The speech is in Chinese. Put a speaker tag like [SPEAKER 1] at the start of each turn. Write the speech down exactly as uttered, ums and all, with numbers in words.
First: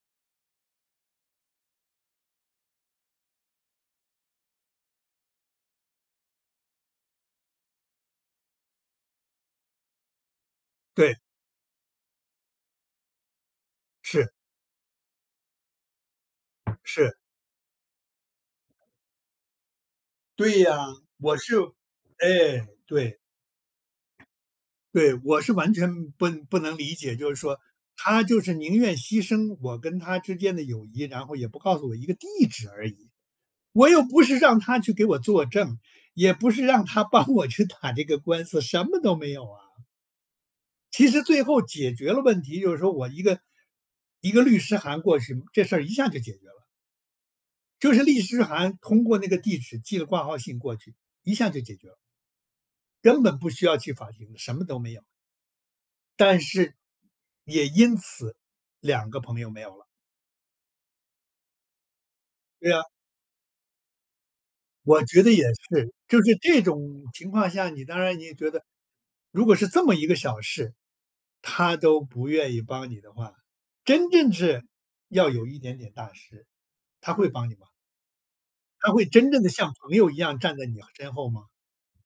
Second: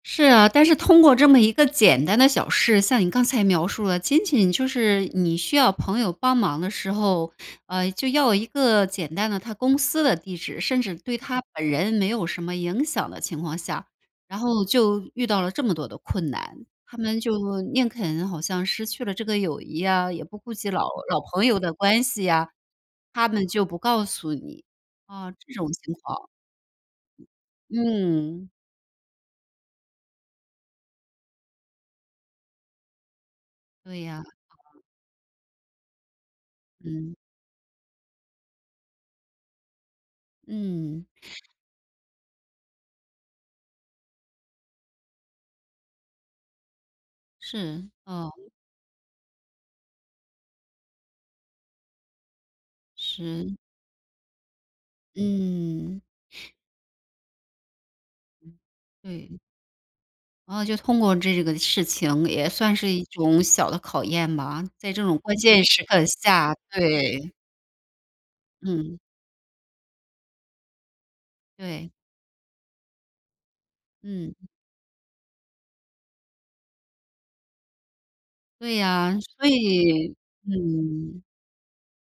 [SPEAKER 1] 是啊，但是通过这么一个简单的小事，像你刚才描述的，仅仅就是你需要朋友帮忙的时候，呃，就要一个简单的他公司的地址，甚至
[SPEAKER 2] 对。
[SPEAKER 1] 对他本人没有什么影响的情况下，
[SPEAKER 2] 是。
[SPEAKER 1] 然后就遇到了这么多的困难。他
[SPEAKER 2] 是。
[SPEAKER 1] 们就宁肯好像失去了这个友谊呀，也不顾
[SPEAKER 2] 对
[SPEAKER 1] 及
[SPEAKER 2] 呀，
[SPEAKER 1] 老老
[SPEAKER 2] 我
[SPEAKER 1] 朋
[SPEAKER 2] 是
[SPEAKER 1] 友的关系呀。
[SPEAKER 2] 哎，对。
[SPEAKER 1] 他们就不告诉你，
[SPEAKER 2] 对，
[SPEAKER 1] 啊，
[SPEAKER 2] 我是
[SPEAKER 1] 这种
[SPEAKER 2] 完
[SPEAKER 1] 情
[SPEAKER 2] 全
[SPEAKER 1] 况。
[SPEAKER 2] 不不能理解，就是说他就
[SPEAKER 1] 嗯。
[SPEAKER 2] 是宁愿牺牲我跟他之间的友谊，然后也不告诉我一个地址而已。我又
[SPEAKER 1] 对呀，
[SPEAKER 2] 不是让
[SPEAKER 1] 啊。
[SPEAKER 2] 他去给我作证，也不是让他
[SPEAKER 1] 嗯。
[SPEAKER 2] 帮我去打这个官司，什么都没有啊。
[SPEAKER 1] 嗯。
[SPEAKER 2] 其实最后解决了问题，就是说我一个一个律师函过去，这事儿一下就解决了。
[SPEAKER 1] 是，
[SPEAKER 2] 就是利
[SPEAKER 1] 哦。
[SPEAKER 2] 师函通过那个地址寄了挂号信过去，一下就解决了。根本不
[SPEAKER 1] 是。
[SPEAKER 2] 需要去法庭的，什么都没有。
[SPEAKER 1] 嗯。
[SPEAKER 2] 但是，也因此，两个朋
[SPEAKER 1] 对。
[SPEAKER 2] 友没有了。
[SPEAKER 1] 哦，就通过这个事情也
[SPEAKER 2] 对
[SPEAKER 1] 算
[SPEAKER 2] 啊。
[SPEAKER 1] 是一种小的考验吧，在这
[SPEAKER 2] 我
[SPEAKER 1] 种
[SPEAKER 2] 觉得
[SPEAKER 1] 关
[SPEAKER 2] 也
[SPEAKER 1] 键时
[SPEAKER 2] 是，
[SPEAKER 1] 刻
[SPEAKER 2] 就是
[SPEAKER 1] 下，
[SPEAKER 2] 这种情
[SPEAKER 1] 对。
[SPEAKER 2] 况下，你当然你也觉得，
[SPEAKER 1] 嗯。
[SPEAKER 2] 如果是这么一个小事，他
[SPEAKER 1] 对。
[SPEAKER 2] 都不愿意帮你的话，真正
[SPEAKER 1] 嗯。
[SPEAKER 2] 是，要有一点点大事，他会帮你吗？
[SPEAKER 1] 对
[SPEAKER 2] 他会
[SPEAKER 1] 啊，
[SPEAKER 2] 真正
[SPEAKER 1] 所
[SPEAKER 2] 的像朋友一
[SPEAKER 1] 以
[SPEAKER 2] 样站在你身
[SPEAKER 1] 嗯。
[SPEAKER 2] 后吗？